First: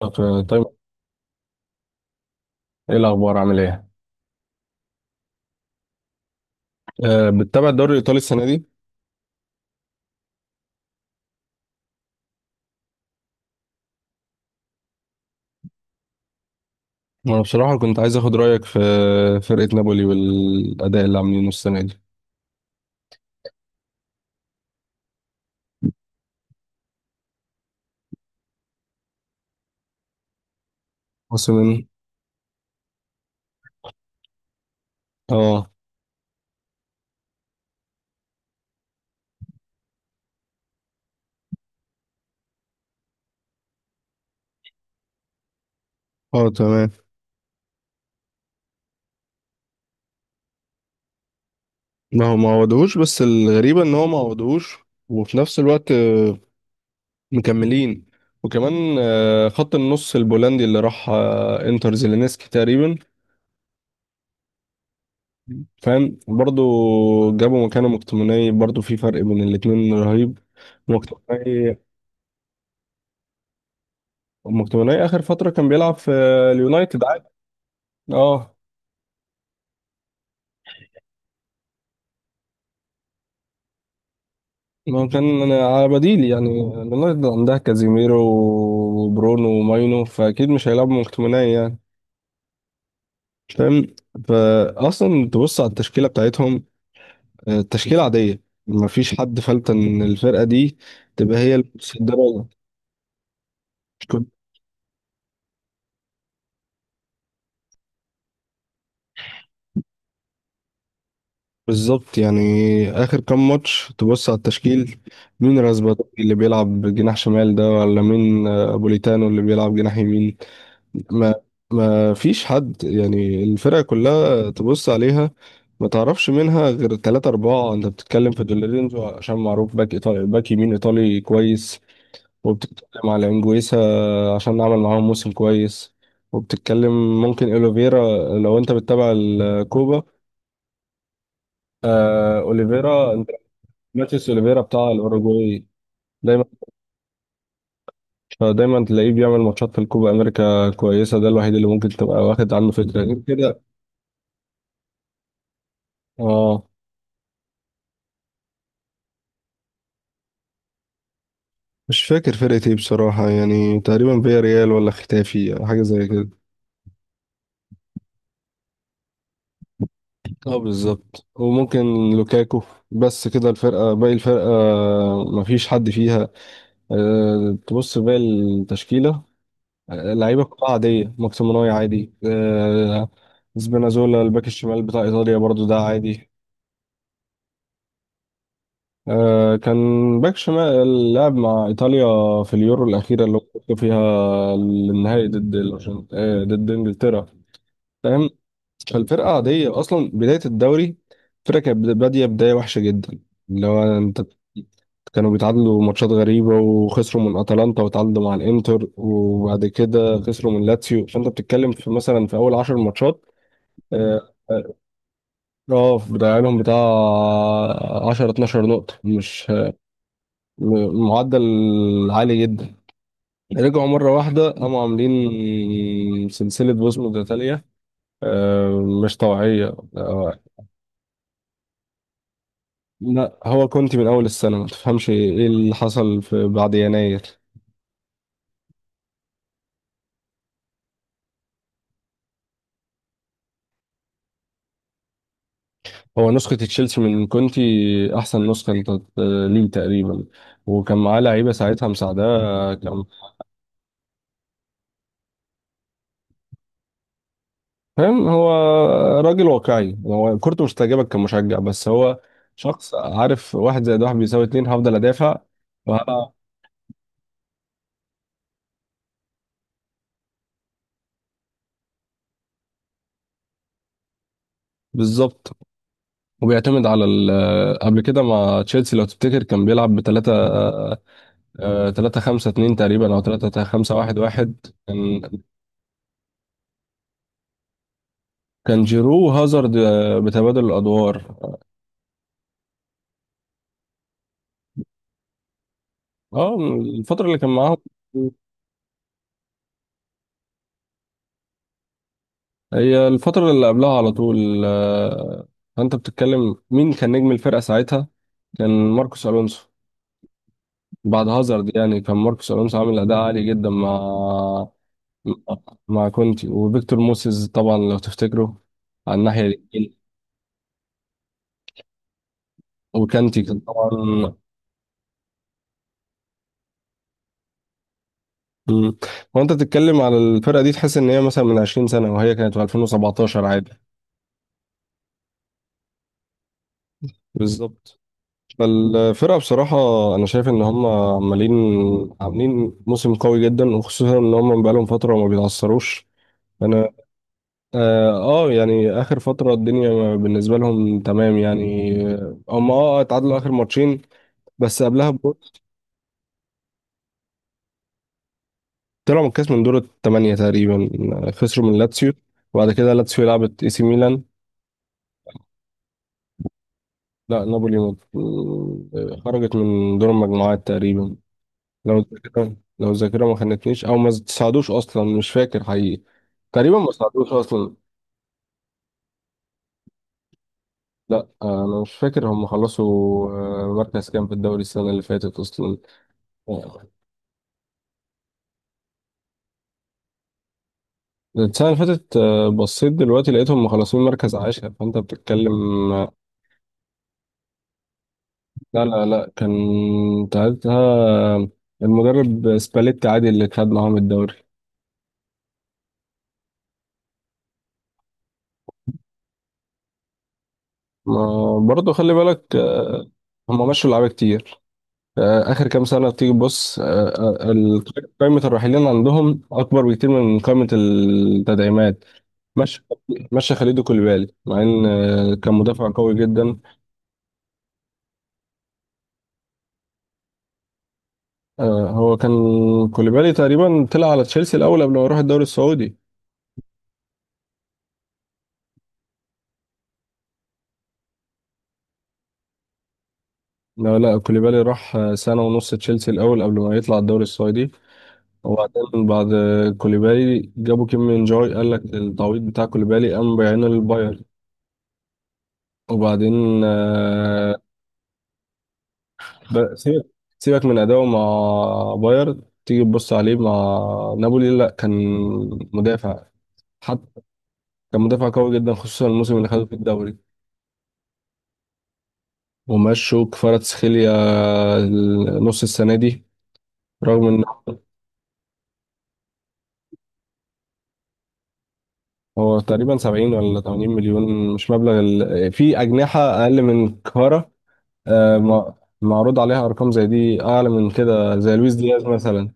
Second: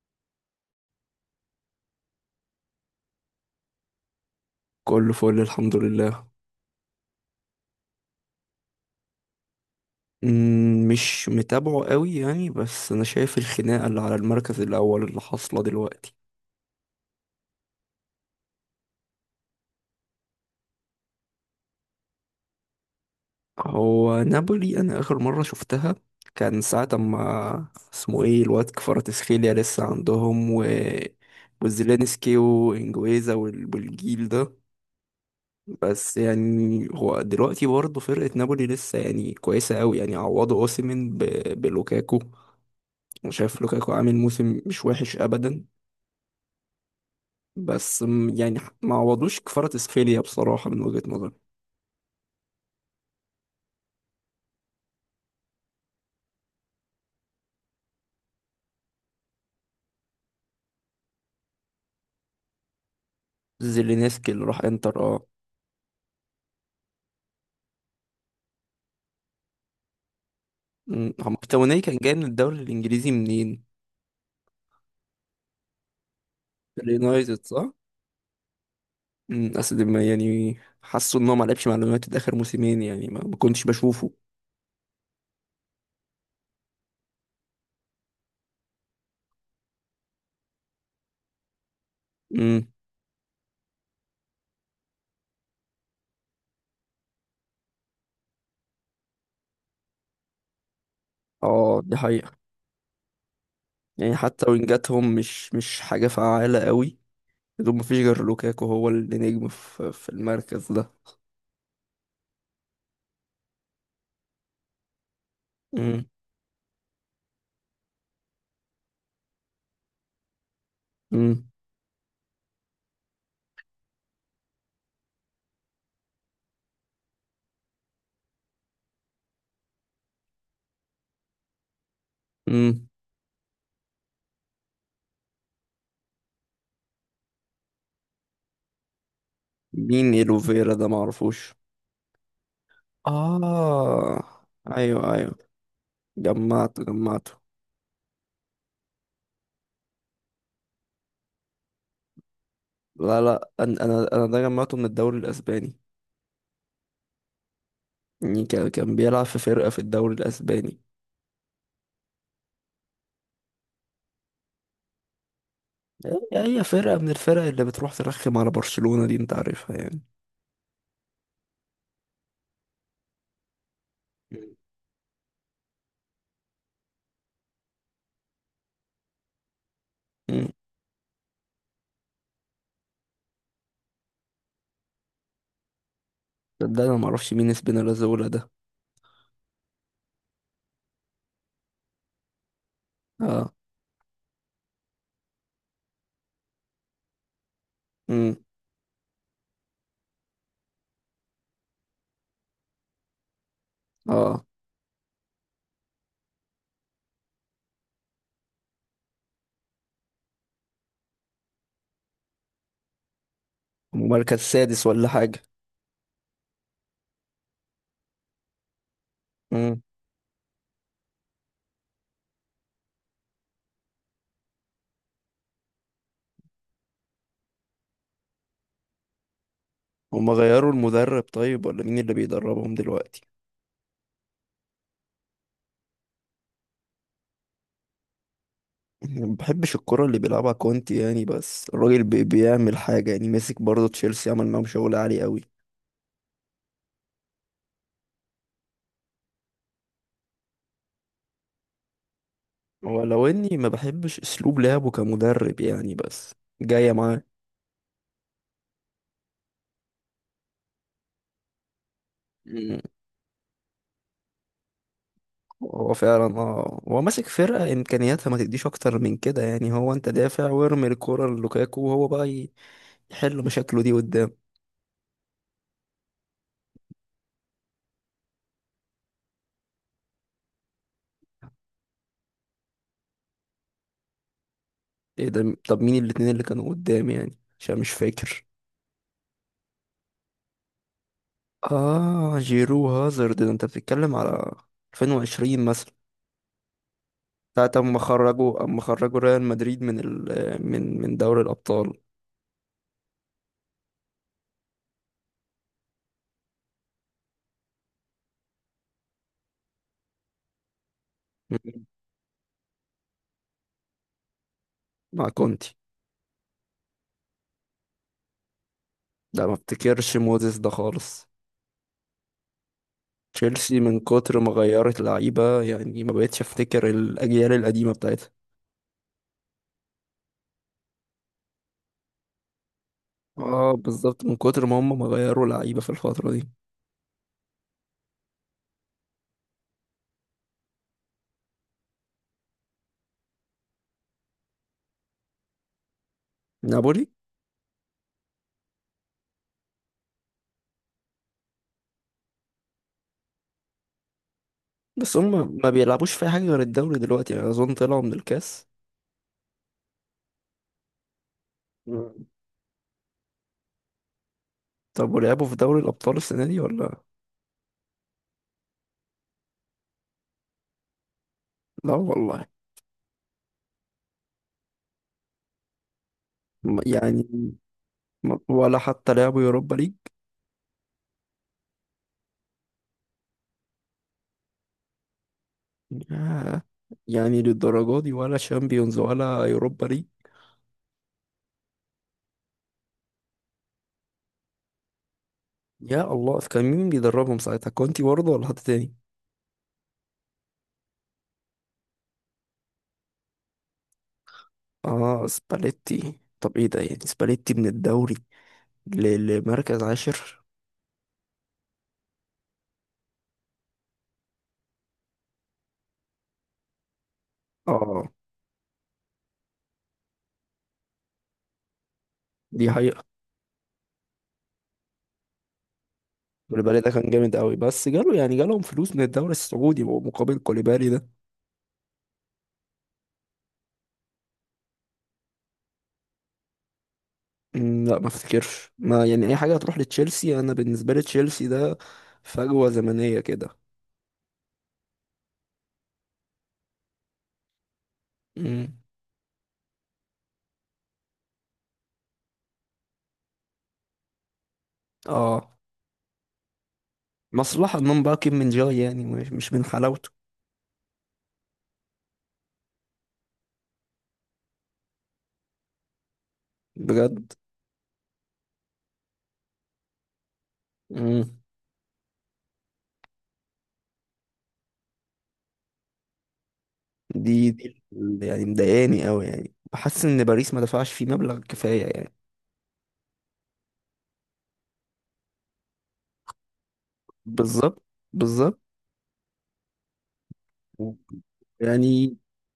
طيب. ايه الاخبار؟ عامل ايه؟ كله فل الحمد لله. بتتابع الدوري الايطالي السنه دي؟ مش متابعه قوي يعني، بس انا شايف الخناقة اللي على المركز الاول اللي حاصلة دلوقتي. وانا بصراحه كنت عايز اخد رايك في فرقه نابولي والاداء اللي عاملينه السنه دي. هو نابولي انا اخر مرة شفتها كان ساعة ما اسمه ايه الواد كفاراتسخيليا لسه عندهم و موسم. وزيلينسكي وانجويزا والجيل ده. اه. بس يعني هو دلوقتي برضه فرقة نابولي لسه يعني كويسة قوي، يعني عوضوا اوسيمين بلوكاكو. انا شايف لوكاكو عامل موسم مش وحش ابدا. اه تمام. بس يعني ما عوضوش كفارة اسفيليا بصراحة من وجهة نظري. ما هو ما عوضوهوش، بس الغريبه ان هو ما عوضوهوش وفي نفس الوقت مكملين. وكمان خط النص البولندي اللي راح انتر زيلينسكي تقريبا. زيلينسكي اللي راح انتر، اه. فاهم برضو. جابوا مكانه مكتوميني، برضو في فرق بين الاتنين رهيب. هو مكتوميني مكتوني كان جاي من الدوري الانجليزي منين؟ مكتوماني اخر فتره كان بيلعب في اليونايتد عادي. اليونايتد صح؟ اه. اصل ما يعني حاسه ان هو ما لعبش مع اليونايتد اخر موسمين، يعني ما كنتش بشوفه. ما هو كان أنا على بديل يعني. اليونايتد عندها كازيميرو وبرونو وماينو، فاكيد مش هيلعبوا مكتوماني يعني. امم. فاهم. فاصلا تبص على التشكيله بتاعتهم، تشكيله عاديه، ما فيش حد فلت ان الفرقه دي تبقى هي اه، دي حقيقة. المتصدره. يعني كنت- حتى وينجاتهم مش حاجة فعالة قوي. بدون ما فيش غير لوكاكو هو اللي نجم في المركز ده. بالظبط يعني. اخر كام ماتش تبص على التشكيل، مين امم. راسباتوري اللي بيلعب جناح شمال ده، ولا مين ابوليتانو اللي بيلعب جناح يمين. ما امم. ما فيش حد يعني، الفرقة كلها تبص عليها ما تعرفش منها غير ثلاثة أربعة. أنت بتتكلم في دولورينزو عشان معروف باك إيطالي، باك يمين إيطالي كويس، امم. وبتتكلم على إنجويسا عشان عمل معاهم موسم كويس، وبتتكلم ممكن أوليفيرا لو أنت بتتابع الكوبا. مين ايلوفيرا ده معرفوش. آه أوليفيرا أنت. اه، ماتيس أوليفيرا بتاع ايوه، ايوه. الأوروجواي. دايما جمعته جمعته. دايما تلاقيه بيعمل ماتشات في الكوبا أمريكا كويسة، ده الوحيد اللي ممكن تبقى واخد عنه فكرة لا غير لا، كده. انا انا أنا ده جمعته من الدوري الاسباني. اه. يعني كان بيلعب في فرقه في الدوري الاسباني. مش فاكر فرقة ايه بصراحة، يعني تقريبا فيا ريال ولا ختافي حاجة زي كده. هي فرقه من الفرق اللي بتروح ترخم على برشلونه دي، انت عارفها يعني. اه بالظبط، وممكن لوكاكو، بس كده الفرقة. باقي الفرقة مفيش حد فيها. تبص باقي التشكيلة، لعيبة امم. كلها عادية. ماكسيموناي عادي. أه. سبينازولا الباك الشمال بتاع إيطاليا برضو ده عادي. ده انا ما اعرفش مين اسبينالازولا ده. أه كان باك شمال لعب مع إيطاليا في اليورو الأخيرة اللي هو اه. كسبوا فيها النهائي ضد ضد إنجلترا. امم. فالفرقة عادية. أصلا بداية الدوري الفرقة كانت بادية بداية وحشة جدا، اللي هو أنت. اه، كانوا بيتعادلوا ماتشات غريبة، وخسروا من أتلانتا، وتعادلوا مع الإنتر، وبعد كده خسروا من لاتسيو. فأنت بتتكلم في مثلا في أول عشر ماتشات. هم آه. مركز سادس ولا حاجه. بضيع لهم بتاع 10 12 نقطة. مش امم. معدل عالي جدا. رجعوا مرة واحدة قاموا عاملين سلسلة بوس متتالية مش طبيعية هم غيروا المدرب طيب، ولا مين اللي بيدربهم دلوقتي؟ لا هو كونتي من اول السنه، ما تفهمش ايه اللي حصل في بعد يناير. ما بحبش الكرة اللي بيلعبها كونتي يعني، بس الراجل بيعمل حاجة يعني، ماسك برضه تشيلسي عمل معاهم شغل عالي قوي. هو نسخه تشيلسي من كونتي، احسن نسخه انت ليه تقريبا. وكان معاه لعيبه ساعتها مساعداه كان. ولو اني ما بحبش اسلوب لعبه كمدرب يعني، بس جاية معاه. فاهم. هو راجل واقعي، هو كورته مش تعجبك كمشجع، بس هو مم. شخص عارف واحد زائد واحد بيساوي اتنين، هفضل ادافع هو وهبقى. فعلا، اه، هو ماسك فرقة امكانياتها ما تديش اكتر من كده، يعني هو انت دافع وارمي الكرة للوكاكو، وهو بقى يحل مشاكله دي قدام. بالظبط. وبيعتمد على قبل كده مع تشيلسي لو تفتكر كان بيلعب بثلاثة، 3 5 2 تقريبا او 3 5 1 1. ايه ده، طب مين الاتنين اللي كانوا قدام يعني عشان مش فاكر. كان جيرو وهازارد بتبادل الادوار. اه، جيرو هازارد ده انت بتتكلم على 2020 مثلا. اه الفتره اللي كان ساعة معاهم، أما خرجوا ريال مدريد من ال من من دوري الأبطال. هي الفتره اللي قبلها على طول فانت بتتكلم مين كان نجم الفرقه ساعتها، كان ماركوس الونسو. بعد هازارد مم. يعني، كان ماركوس الونسو عامل اداء عالي جدا مع. مع كونتي. مع كونتي وفيكتور موسيز طبعا لو تفتكروا، على الناحيه لا، ما اليمين. افتكرش موزيس ده خالص. وكانتي كان تشيلسي من طبعا. كتر ما غيرت لعيبة يعني ما بقتش افتكر الأجيال القديمة بتاعتها. مم. وانت بتتكلم على الفرقه دي، تحس ان هي مثلا من 20 سنه، وهي كانت في 2017 عادي. اه بالظبط، من كتر ما هم ما غيروا لعيبة في الفترة دي. بالظبط. فالفرقة بصراحة، أنا شايف إن هم عاملين موسم قوي جدا، وخصوصا إن هم بقالهم فترة ما بيتعثروش. أنا. نابولي. آه, يعني آخر فترة الدنيا بالنسبة لهم تمام يعني. هم اتعادلوا آخر ماتشين بس قبلها بس بجول. هم ما بيلعبوش في حاجة غير الدوري دلوقتي، يعني أظن طلعوا من الكاس. طلعوا من الكاس من دور الثمانية تقريبا، خسروا من لاتسيو. مم. وبعد كده لاتسيو لعبت إي سي ميلان. طب ولعبوا في دوري الأبطال السنة دي ولا؟ لا نابولي خرجت من دور المجموعات تقريبا. لا والله. لو الذاكرة ما خانتنيش أو ما ساعدوش أصلا، مش فاكر حقيقي. تقريبا ما يعني ساعدوش أصلا. ولا حتى لعبوا يوروبا ليج. لا أنا مش فاكر هم خلصوا مركز كام في الدوري السنة اللي فاتت أصلا. يا آه، يعني للدرجة دي، ولا شامبيونز ولا يوروبا ليج؟ السنة اللي فاتت بصيت دلوقتي لقيتهم مخلصين مركز عاشر. فأنت بتتكلم. يا الله، في كان مين بيدربهم ساعتها، كونتي برضه ولا حد لا تاني؟ لا لا كان ساعتها المدرب سباليت عادي اللي خد معاهم الدوري. اه سباليتي، طب ايه ده، يعني سباليتي من الدوري لمركز عاشر. ما برضه خلي بالك هم مشوا لعيبة كتير آخر كام سنة تيجي تبص آه، ال- اه قائمة الراحلين عندهم أكبر بكتير من قائمة التدعيمات. دي مشى حقيقة. مشى خليدو كوليبالي، مع إن كان مدافع قوي جدا. كوليبالي ده كان جامد قوي، بس جاله يعني جالهم فلوس من الدوري السعودي مقابل كوليبالي ده. هو كان كوليبالي تقريبا طلع على تشيلسي الأول قبل ما يروح الدوري السعودي. لا ما افتكرش ما يعني اي حاجة هتروح لتشيلسي، انا بالنسبة لي تشيلسي ده فجوة زمنية كده. لا لا كوليبالي راح سنة ونص تشيلسي الأول قبل ما يطلع الدوري السعودي. أمم، وبعدين بعد كوليبالي، جابوا كيم من جوي، قال لك التعويض بتاع كوليبالي قام بيعينه للبايرن. اه، وبعدين مصلحة من باق من جاي، يعني مش من ب- سيبك حلاوته. سيبك من اداؤه مع بايرن، تيجي تبص عليه مع نابولي لا كان مدافع. حتى بجد. كان مدافع قوي جدا خصوصا الموسم اللي خده في الدوري. مم. ومشوا كفاراتسخيليا نص السنه دي، رغم ان. دي اللي يعني مضايقاني قوي، يعني بحس ان باريس ما دفعش فيه مبلغ كفاية يعني. هو تقريبا 70 ولا 80 مليون، مش مبلغ في اجنحه اقل من كفارا بالظبط. آه، بالظبط م- معروض عليها ارقام زي دي اعلى من كده، زي لويس دياز يعني. مثلا.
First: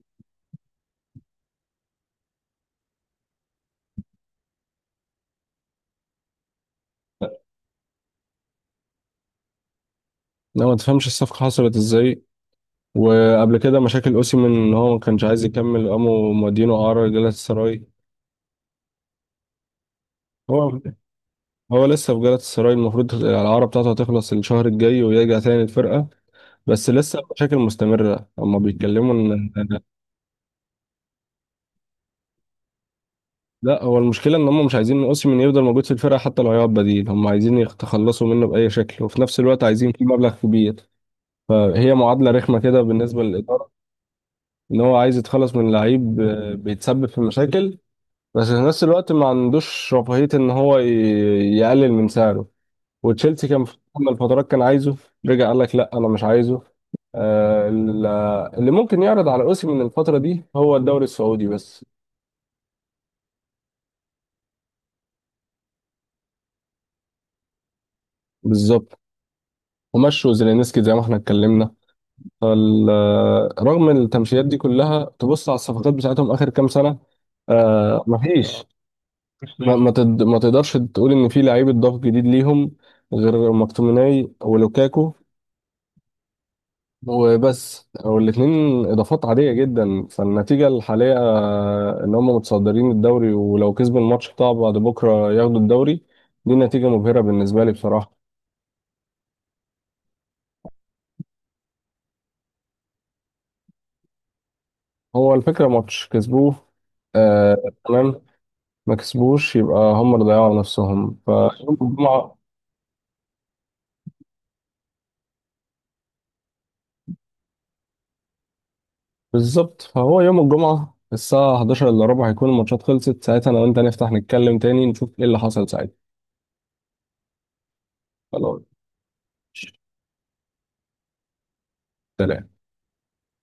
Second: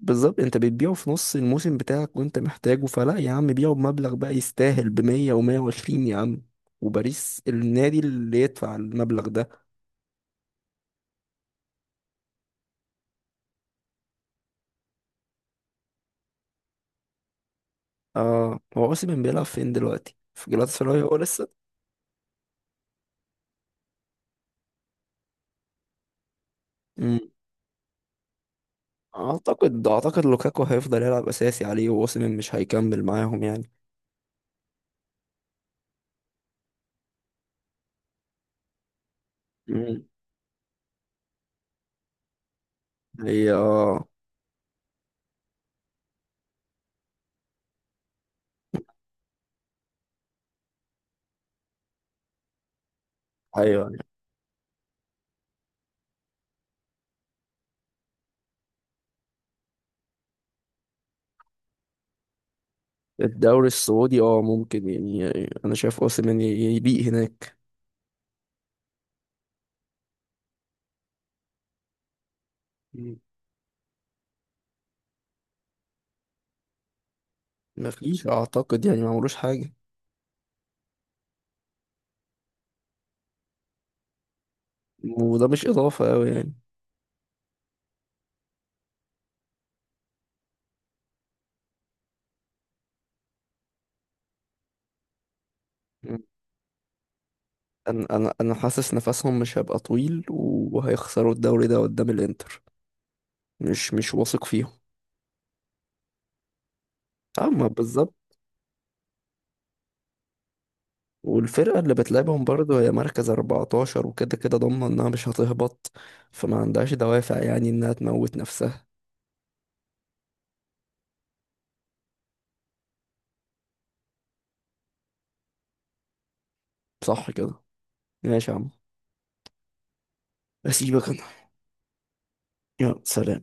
بالظبط، انت بتبيعه في نص الموسم بتاعك وانت محتاجه، فلا يا عم بيعه بمبلغ بقى يستاهل ب 100 و120 يا عم. وباريس النادي اللي يدفع المبلغ ده. لا ما تفهمش الصفقه حصلت ازاي. وقبل كده مشاكل اوسيمين ان هو ما كانش عايز يكمل، قاموا مودينه اعاره لجلالة السراي. اه، هو اوسيمين بيلعب فين دلوقتي؟ في هو جلاتاسراي هو لسه؟ هو لسه في جلالة السراي، المفروض الاعاره بتاعته هتخلص الشهر الجاي ويرجع تاني الفرقه، بس لسه المشاكل مستمره هما بيتكلموا ان. اعتقد لوكاكو هيفضل يلعب اساسي عليه، ووسيم مش هيكمل معاهم يعني. لا هو المشكله ان هم مش عايزين اوسيمين يفضل موجود في الفرقه، حتى لو هيقعد بديل، هم عايزين يتخلصوا منه باي شكل، وفي نفس الوقت عايزين مم. فيه مبلغ كبير. فهي معادله رخمه كده بالنسبه هي للاداره، اه. ان هو عايز يتخلص من لعيب بيتسبب في مشاكل، بس في نفس الوقت ما عندوش رفاهية ان هو يقلل من سعره. وتشيلسي كان في فترة ايوه. من الفترات كان عايزه، رجع قال لك لا انا مش عايزه. آه، ال- اللي ممكن يعرض على اوسيمين من الفترة دي هو الدوري السعودي بس. الدوري السعودي اه ممكن يعني، انا شايف اوسيمين يبيق هناك. بالظبط. ومشوا زيلينسكي زي ما احنا اتكلمنا. مم. رغم التمشيات دي كلها تبص على الصفقات بتاعتهم اخر كام سنة. آه مفيش، مفيش. اعتقد يعني ما عملوش حاجه. ما تقدرش تقول ان في لعيب اتضاف جديد ليهم، غير مكتوميناي ولوكاكو. وده مش اضافه قوي يعني. وبس. والاتنين اضافات عاديه جدا. فالنتيجه الحاليه ان هم متصدرين الدوري، ولو كسبوا الماتش بتاع بعد بكره ياخدوا الدوري. مم. دي نتيجه مبهره بالنسبه لي انا بصراحه. انا انا حاسس نفسهم مش هيبقى طويل وهيخسروا الدوري ده قدام الانتر. مش واثق فيهم. هو الفكره ماتش كسبوه. آه اما بالظبط. تمام. ما كسبوش، يبقى هم اللي ضيعوا نفسهم فيوم والفرقة اللي الجمعه. بتلعبهم برضه هي مركز 14، وكده كده ضامنة إنها مش هتهبط. فما عندهاش دوافع يعني إنها تموت نفسها. بالظبط. فهو يوم الجمعه الساعه 11 الا ربع هيكون الماتشات خلصت، ساعتها انا وانت نفتح نتكلم تاني نشوف ايه اللي حصل ساعتها. صح كده. ماشي يا خلاص. عم. أسيبك أنا. سلام. يلا سلام.